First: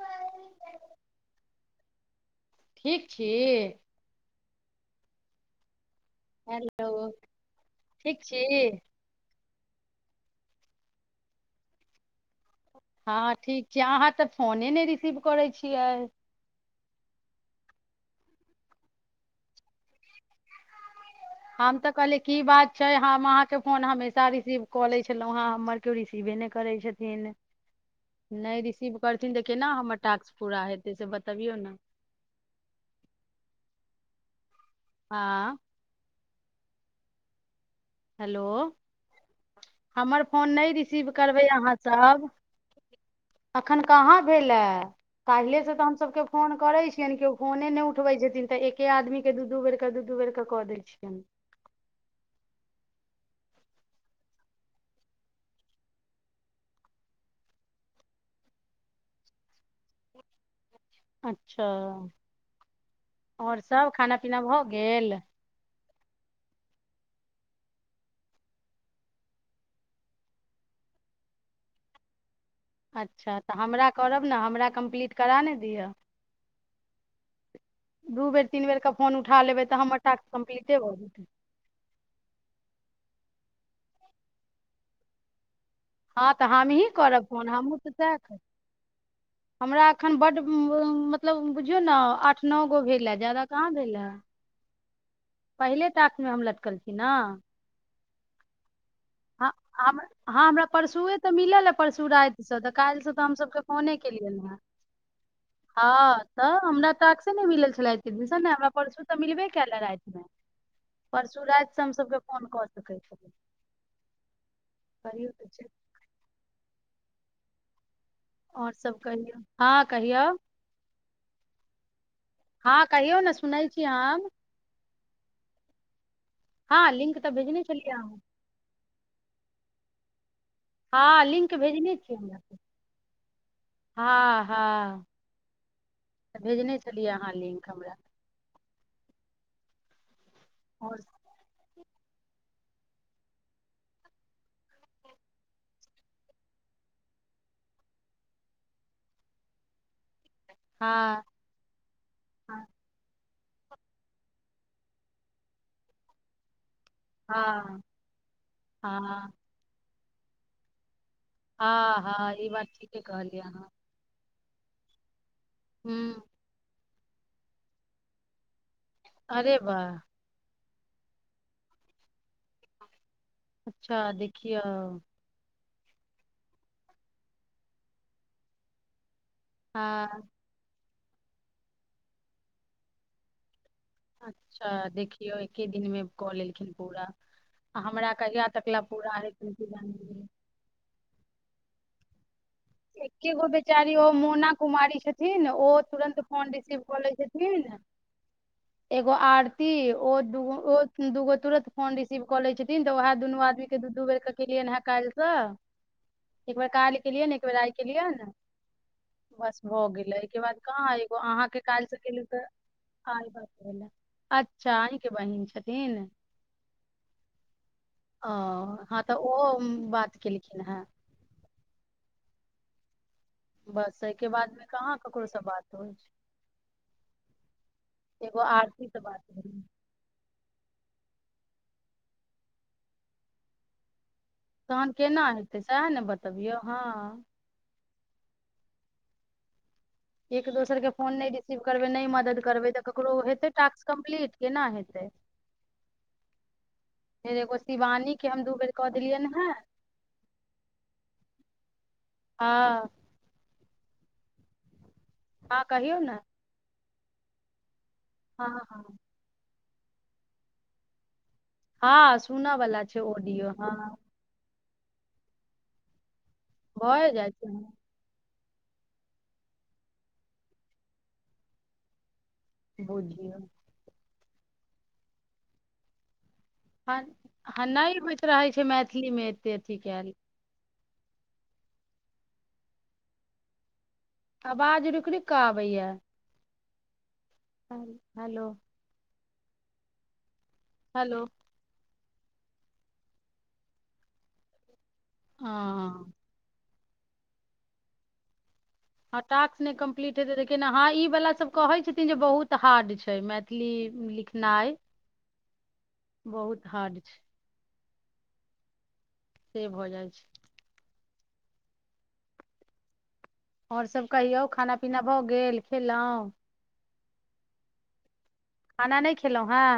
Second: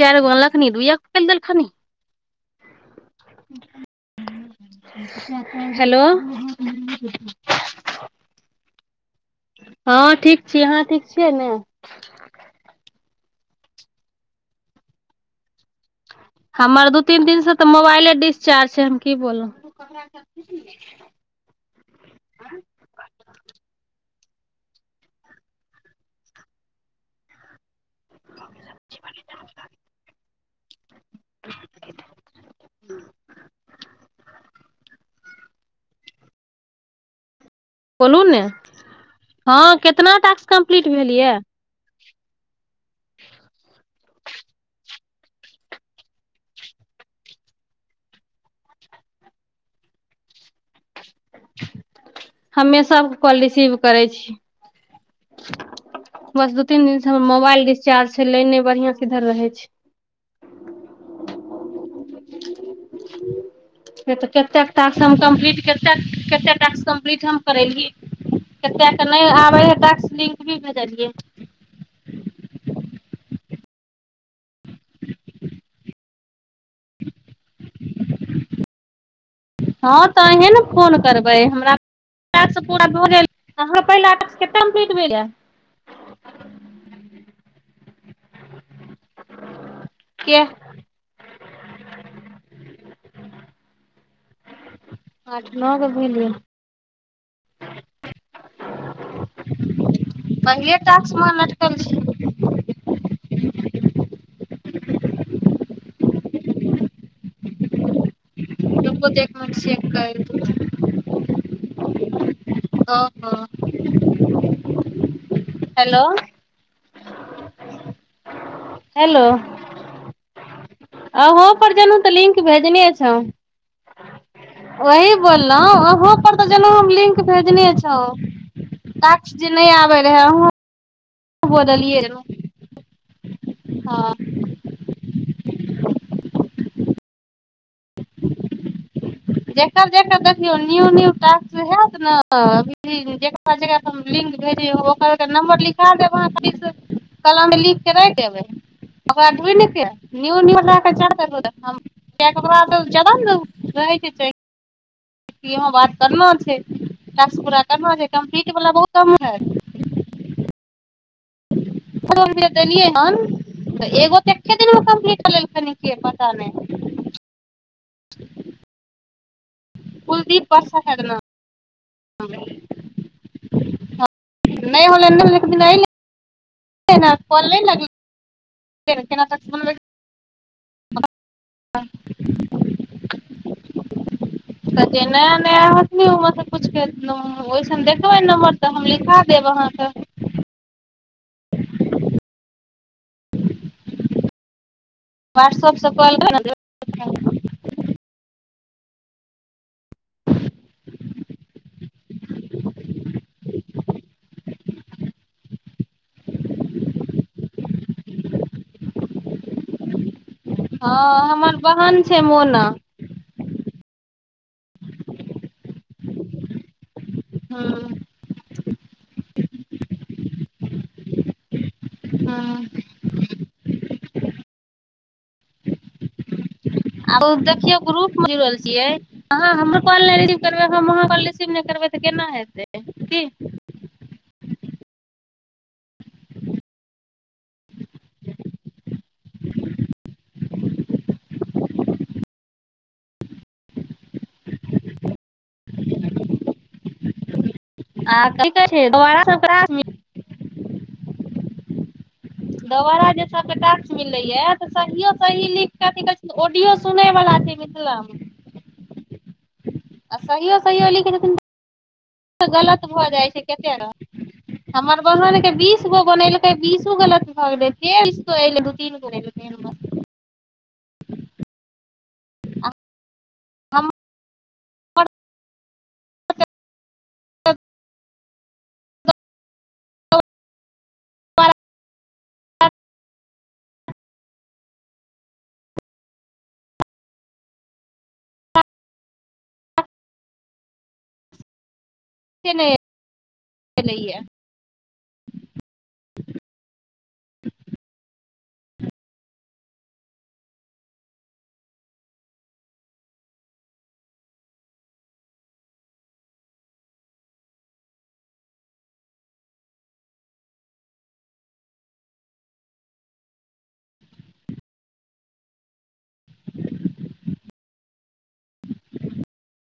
चारिगो अनलखिन दुए पल देलखिन [unintelligible] ठीक खि [inaudible] [unintelligible] हेलो ठीक छी हँ ठीक छी अहाँ ठीक छियै ने हँ ठीक छी अहाँ तऽ फोने नहि रिसीव करै छियैक हमर दू तीन दिनसँ तऽ मोबाइले डिस्चार्ज छैक हम की बोलु हम तऽ कहलिय की बात छैक हम अहाँके फोन हमेशा रिसीव कऽ लै छलहुँ हँ हमर केओ रिसीवे नहि करैत छथिन नहि रिसीव करथिन तऽ केना हमर टास्क पूरा हेतै से बतबियौ ने हँ बोलू ने हेलो हँ कितना टास्क कम्प्लीट भेल यए तब अखन कहाँ भेलै काहिले से तऽ हमसभकेँ फोन करै छियनि केओ फोने नहि उठबै छथिन तऽ एके आदमीकेँ दू दू बेरकेँ दू दू बेरकेँ कऽ दैत छियनि हमे सभकेँ कॉल रिसीव करैत छीयैक बस दू तीन दिनसँ हमर मोबाइल डिस्चार्ज छैक नहि बढ़िआँसँ इधर रहय छैक अच्छा आओर सभ ने खाना ते पीना भऽ कतेक टास्क गेल हम कम्पलीट करिते टास्क कम्पलीट हम करलिय कतेक क नहि आबय हइ टास्क लिंक भी भेजलियै अच्छा तऽ हमरा करब ने हमरा कम्प्लीट करा ने दिअ दू बेर तीन बेरके फोन उठा लेबै तऽ हमर हँ टास्क तऽ अहीँ ने कम्प्लीटे भऽ फोन जेतै करबै हमरा [unintelligible] भऽ हाँ पहिल आ केनाम पीट भेल [unintelligible] हँ तऽ हमहीँ करब फोन हमहूँ तऽ सहय कहय हमरा एखन बड्ड के मतलब बुझियौ ने आठ नओ गो भेल हँ ज्यादा कहाँ भेल हँ आठ नौ गो पहिले भेल या टास्कमे हम लटकल छि न ह हँ हमरा पहिले टास्क परसुए मे तऽ मिलल ह लटकल छी परसू रातिसँ तऽ काल्हिसँ तऽ हमसभकेँ फोने हँ तऽ हमरा टास्के नहि मिलल छलैह हमरा परसू रुकु तऽ एक मिलबे मिनट कैल चेक रातिमे कर परसू राति से हम सबकेँ फोन कऽ चुकल छी ओहो हेलो आओर सब हेलो कहियो हँ कहियो अहूँ पर जनु तऽ लिंक हँ कहियौ ने सुनय छी क आाम [unintelligible] ओही बोललहुँ अहुँ पर तऽ जेना हम हँ लिंक तऽ भेजने छलियै छौ टास्क जे नहि आबय रहय वह हँ लिंक भेजने छियै हमरा हँ हँ भेजने छी चलियै अहाँ लिंक हमरा देखकर देख देख [unintelligible] न आओर न ास [unintelligible] ने अभी जकरा जकरा लिंक भेजब ओकर नम्बर लिखा देब अहाँ खाल कलममे लिखकेँ राखि देबय ओकरा ढूँढिकेँ न्यू न्यू लए कऽ जा हँ देबू तके हँ बाद जब ने र [inaudible] ठीक छैक बात करना छैक टास्क पूरा करना छैक कम्प्लीट वाल बहुत कम हँ है हँ हँ ई है बात ठीके कहलियै अहाँ एक दिनमे कम्पीट क त न के हूँ पता नहि [inaudible] [inaudible] अरे बा पर सकत ना [unintelligible] हँ अच्छा देखिए ना कन लन लागल [inaudible] हँ हँ [inaudible] अच्छा तऽ जे नया देखियौ नया एके दिन होथि मे ओहिमे कऽ तऽ लेलखिन किछुके पूरा आ ओहिसन हमरा देखबै कहिया नम्बर तऽ तकला हम पूरा लिखा देब हेतनि की अहाँके जाने [unintelligible] एक्के गो बेचारी ओ मोना कुमारी छथिन ओ व्हाट्सप से कॉल तुरन्त फोन कर रिसीव क लै छथिन एगो आर ती ओ दूगो ओ दूगो तुरन्त फोन रिसीव कऽ लै छथिन त उहै दुनू आदमी केँ दू दू बेरकेँ केलियनि हे काल्हिसँ एक बेर काल्हि केलियन एक बेर आइ केलियन बस भ गेलै हिके बाद कहाँ एगो हँ हमर अहाँकेँ काल्हिस बहन छै केलि त मोना आइ बात भेल हँ अच् [inaudible] आहिंकेँ बहिन छथिन ओ ह त उहो बात केलखिन ह हँ बस एहिकें बादमे कहाँ ककरोसँ बात होइत छैक आरो देखियौ ग्रुप म जुरल से छियैक बात अहाँ भेलै हमर कॉल नहि रिसीव करबय हम अहाँ कॉल रिसीव नहि करबय त केना हेतय की तहन केना हेतय सैहे ने बतबियौ हँ एक दोसर केँ फोन नहि रिसीव करबय नहि मदद करबय त ककरोे हेतै टाक्स कम्प्लीट केना हेतय फेर एगो शिवानी आ के हम कि दू कहै बेर छै कऽ दोबारा देलियनि हे सब [inaudible] हँ दोबारा जे सबकें टाक्स मिललै ए त सहियो सही हँ लिख कहियौ ने छै ऑडियो सुनय वला छै मिथिला मे हँ हँ आ सहियो सहियो लिख देथिन हँ सुनऽ बला गलत छै भ जाइत छैक ऑडियो हँ केते हमर बहन केँ बीस गो बनैल बीसू भए गलत जाइ छै भ गेलै हँ, फेर [inaudible] बुझियौ पर हँ ह नहि होइत रहै [unintelligible] आवाज रुक रुक आबैय हल हेलो हेलो च नहि एलैए अँ [unintelligible] हँ टाक्स नहि कम्प्लीट हेतै त केना हँ इबला सब कहै छथिन जे बहुत हार्ड छै मैथिली लिखनाइ बहुत हार्ड छ से भऽ जाइ छै और सब कहियौ खाना पीना भऽ गेल खेल‌उं खाना नहि खेल‌उं हैं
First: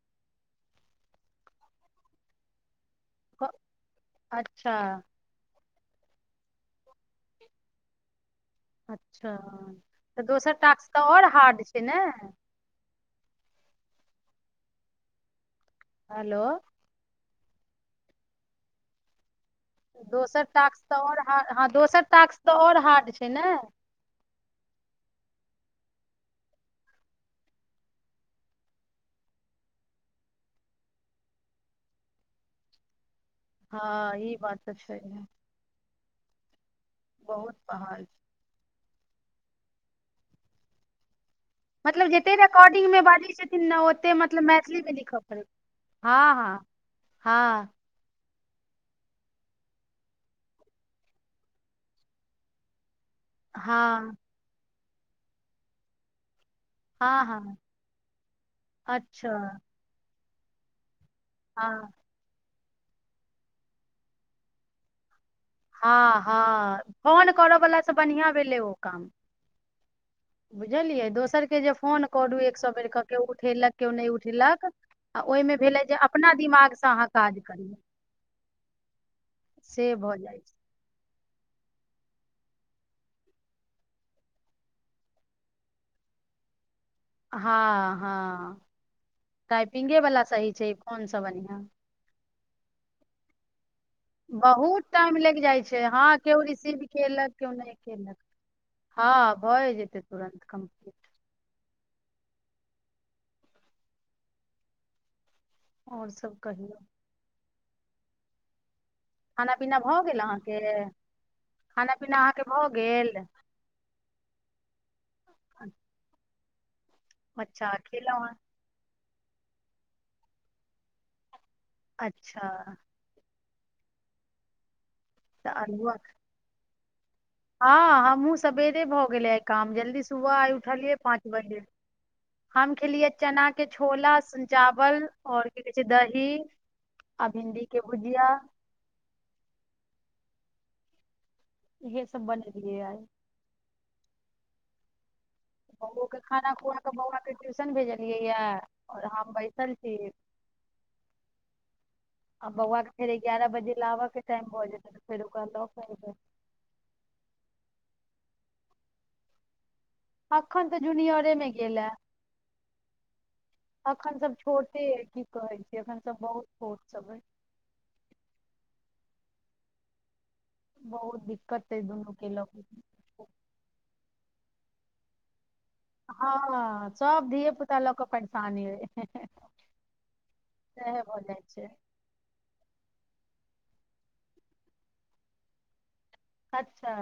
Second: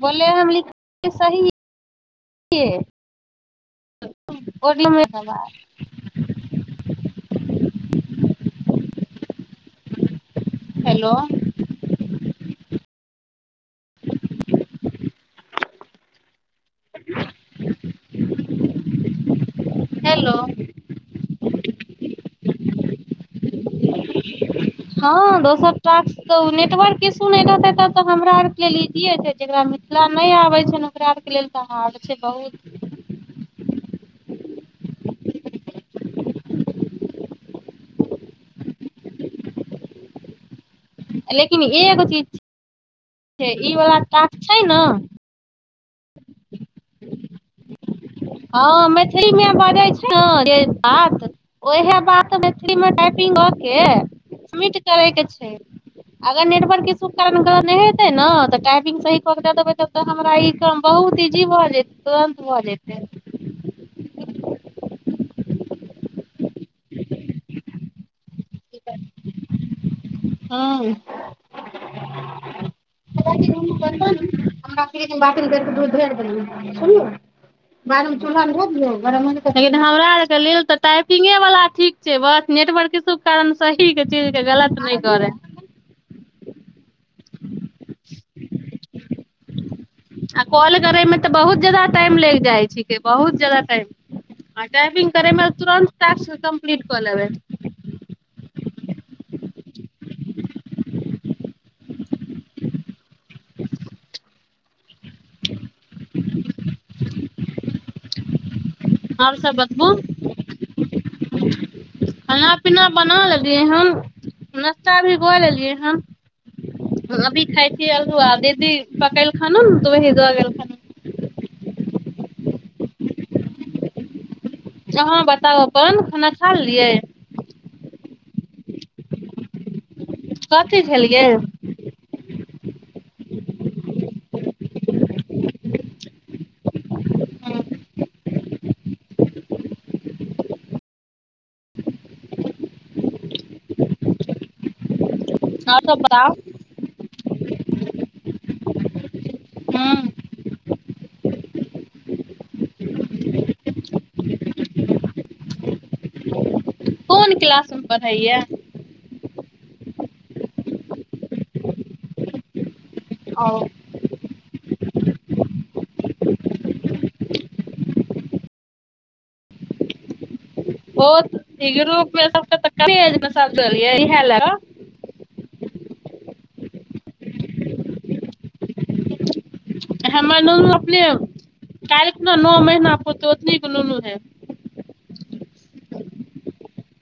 बोले हम लिख सही क- ओ अच्छा [unintelligible] [inaudible] अच्छा तऽ दोसर टास्क तऽ हेलो और हार्ड छै ने [inaudible] हेलो हेलो दोसर टास्क तऽ और ह हँ दोसर टास्क तऽ और हार्ड छै ने हँ दोसर टास्क तऽ ओ नेटवर्क इसु नै रहतै तब तऽ हमरा आरके लेल इजिए छै जेकरा मिथिला नहि आबै छै ओकरा आरके लेल तऽ हार्ड छै बहुत हँ ई बात तऽ छै बहुत पहाड़ छै लेकिन एगो मतलब चीज जते छै रिकॉर्डिंग मे बाजै से छथिन ई ने वला ओते टास्क मतलब छै मैथिली ने मे लिखऽ पड़ै छै। हँ हँ हँ हँ मैथिली मे बजै छी जे बात ओहै बात मैथिली मे टाइप पिंग क हाँ के सबमीट करै के छै अगर नेटवर्क इशु के हाँ कारण हाँ गलत नै हेतै न तऽ टाइपिंग सही अच्छा कऽ दऽ देबै तब त हमरा इ काम बहु त इजी भ जैत हाँ तुरंत भ जैत ह [inaudible] हँ हँ फोन करऽ वला से बढ़िआं भेलै ओ काम हँ बुझलियै दोसरकेँ जे फोन करू एक सौ बेर केँ केओ उठेलक केओ नहि उठेलक आ ओहिमे भेलय जे अपना दिमागसँ अहाँ काज करियौ लेकिन से भऽ जाइत छैक ंग वला ठीक छै बस नेटवर्क इशु [unintelligible] कारण सही केँ चीज केंँ गलत नहि करय हँ हँ टाइप आ कॉल करैमे तऽ बहुत जादा टाइम लैग जाइ छिके बहुत जादा टाइम आ बहुत टाइपिंग टाइम लागि करयमे जाइत छैक तुरन्त हँ टास्क केओ रिसीव कम्प्लीट कऽ लेबै कयलक केओ नहि कयलक हँ भय जेतय तुरन्त कम्प्लीट [inaudible] आओर सभ कहियौ आर सब खाना पीना बतबू भऽ गेल अहाँके पीना अहाँके खाना भऽ पीना गेल बना लेलियै हन नाश्ता भी क लेलियै हँ हँ अभी अच्छा खाइत छी अलहुआ खेलहुँ हेँ आ देदी पकल खानो ने तब हिज गेलेल खान अच्छा अाँ तऽ बताउ अल्हुआ अपन खाना खा लेलियै हँ हमहुँ सवेरे भऽ गेले आ काम जल्दी सुबह आइ उठ कथी लियए पाँच खेलियै बजे हम खेलियै चना केँ छोला चावल और की कहे छैक दही आ हुं, भिंडी केँ भुजिया इहे सब बनलिय आइ आओर सब बउआ केँ बताउ खाना खुआ कऽ बौआ केँ ट्यूशन भेजलियै य ओर बैसल छी हूँ आ बौआकेँ फेर एगारह बजे लाबयकेँ टाइम भऽ जेतय तऽ फेर ओकरा लऽ कऽब कोन क्लासमे पढ़ैय अखन तऽ जूनियरेमे गेल ए ओ अखन सब छोटे की कहैत छी एखन सब बहुत छोट सब अय बहुत ओ दिक्कत अइ रूपज दुनू के लऽ मस कऽ इ ह [unintelligible] हँ सब धीेए पुता लोकअ परेशान अय हे न अपने छै कखना नओ महीना पत उतने [unintelligible] सुनोनो है अच्छा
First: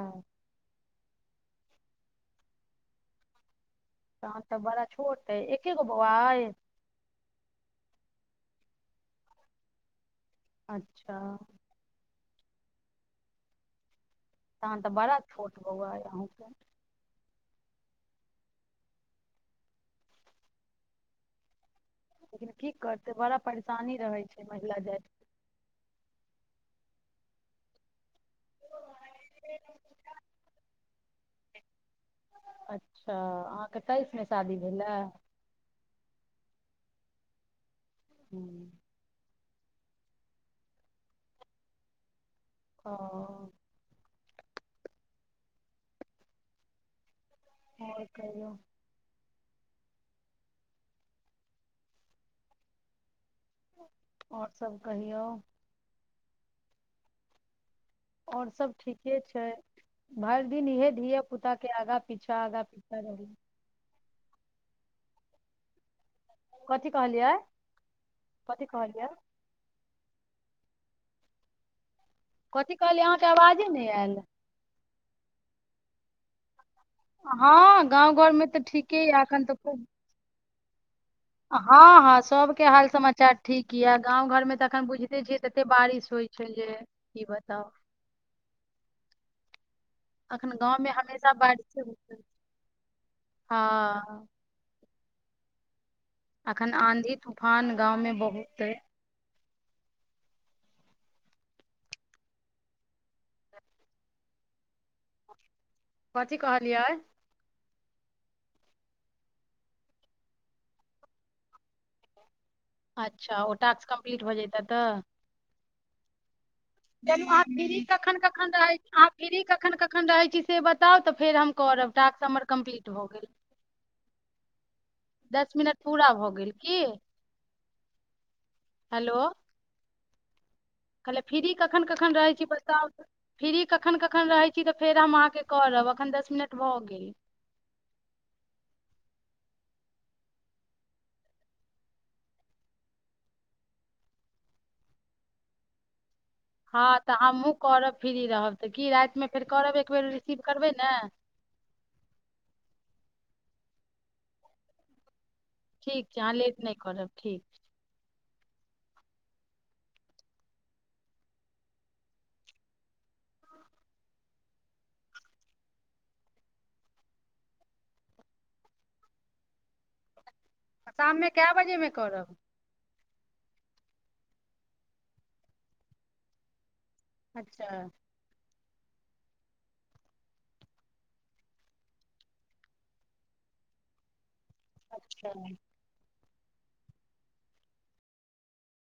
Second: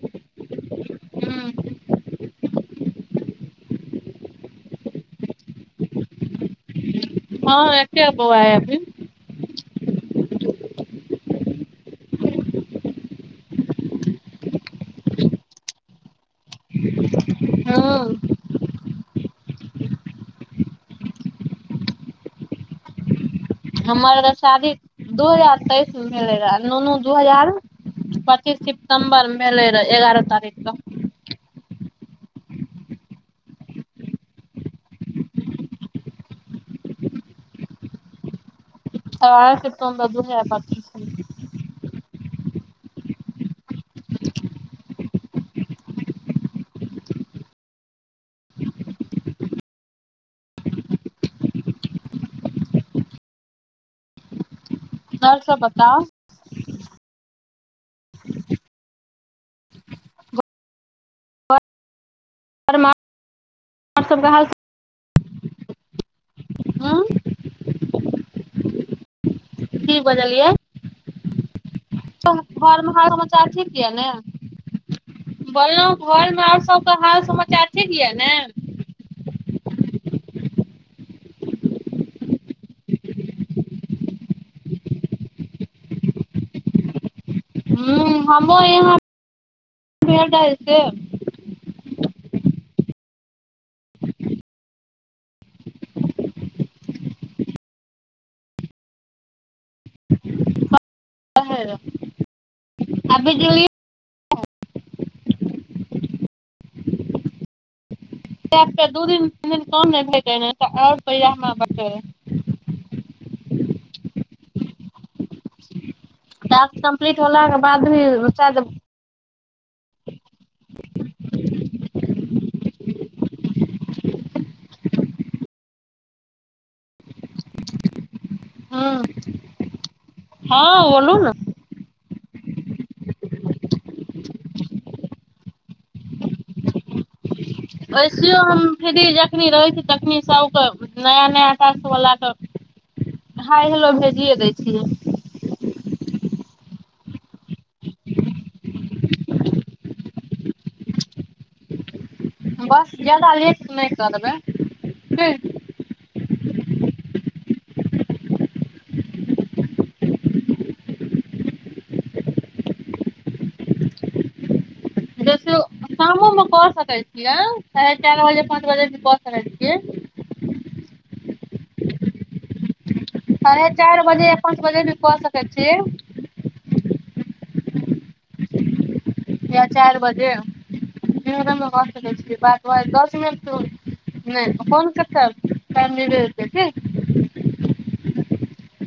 त तऽ बड़ा छोट ह एके गो बौआ हय हँ एकय गो बौआ अय एखन अच्छा तह तऽ बड़ा छोट बौआ यह हँ लेकिन की करतै बड़ा परेशानी रहै हमर छै शादी महिला जाति दू हजार तेइस मे मिले रह ननू दू हजार पच्चीस सितम्बरमे एलय रहय एगारह तारीख त अच्छा अहाँके तेइसमे शादी भेलए हू त फर त द दू हय बकी स ह आओर कहियो आओर सब कहियौ आओर सब बता [unintelligible] आओर सभ ठीके छै भरि दिन इएह धियापुताके आगाँ पीछाँ आगाँ पीछाँ रही आओर सभके हाल कथी हूँ कहलियै कथि कहलियै की बजलियै कथी घरमे कहलियै ह अहाँके समाचार आवाजे ठीक नहि यऽ ने आयल बल घरमे आओर सब हँ गाँव घरमे तऽ ठीके यए एखन तऽ खूब हँ हँ सभके हाल समाचार ठीक यए गाँव घरमे तऽ एखन बुझिते छियै तऽ एतेक बारिश होइत छै जे की बताउ हूँ हमरो यहाँ भेल रहे एखन से गाँवमे हमेशा बढ़ हँ [inaudible] अखन आँधी तूफान गाँव मे बहुत अइ ह आबे जइ कथी कहलियै दू दिन तीन दिन कम नहि आओरपैआा ब अच्छा ओ टास्क कम्प्लीट भऽ जैतय तऽ [unintelligible] कम्प्लीट चलू होलाके फ्री बाद भी कखन कखन शायद छी अहाँ फ्री कखन कखन रहै छी से बताउ तऽ फेर हम करब टास्क हमर कम्प्लीट भऽ गेल दस मिनट पूरा भऽ गेल की हँ बोलू कहलै ने फ्री कखन कखन रहैय छी तब फ्री कखन कखन रहै छी तऽ फेर हम अहाँके करब एखन दस मिनट भऽ गेल वैसो हम फिरी जखनी रहै छी तखनि सभके नया नया टैक्सवलाके हाई हेलो भेजिए दै छियै हँ तऽ हमहूँ करब फ्री रहब तऽ की रातिमे फेर करब एक बेेर रिसीव करबै ने बस ज्यादा लेट नहि कऽ देबै ठीक छै अहाँ लेट नहि करब ठीक छै देखियौ शामोमे कऽ सकय छियैक साढ़े चार बजे पाँच बजे भ कऽ सकैत छियैक शाममे कय बजे मे करब साढ़े चार बजे या पाँच बजे क सकय छियैक अच्छा या चारि बजे दिन द भ सकैत छी बात दस मिनट नहि फोन करता क [unintelligible]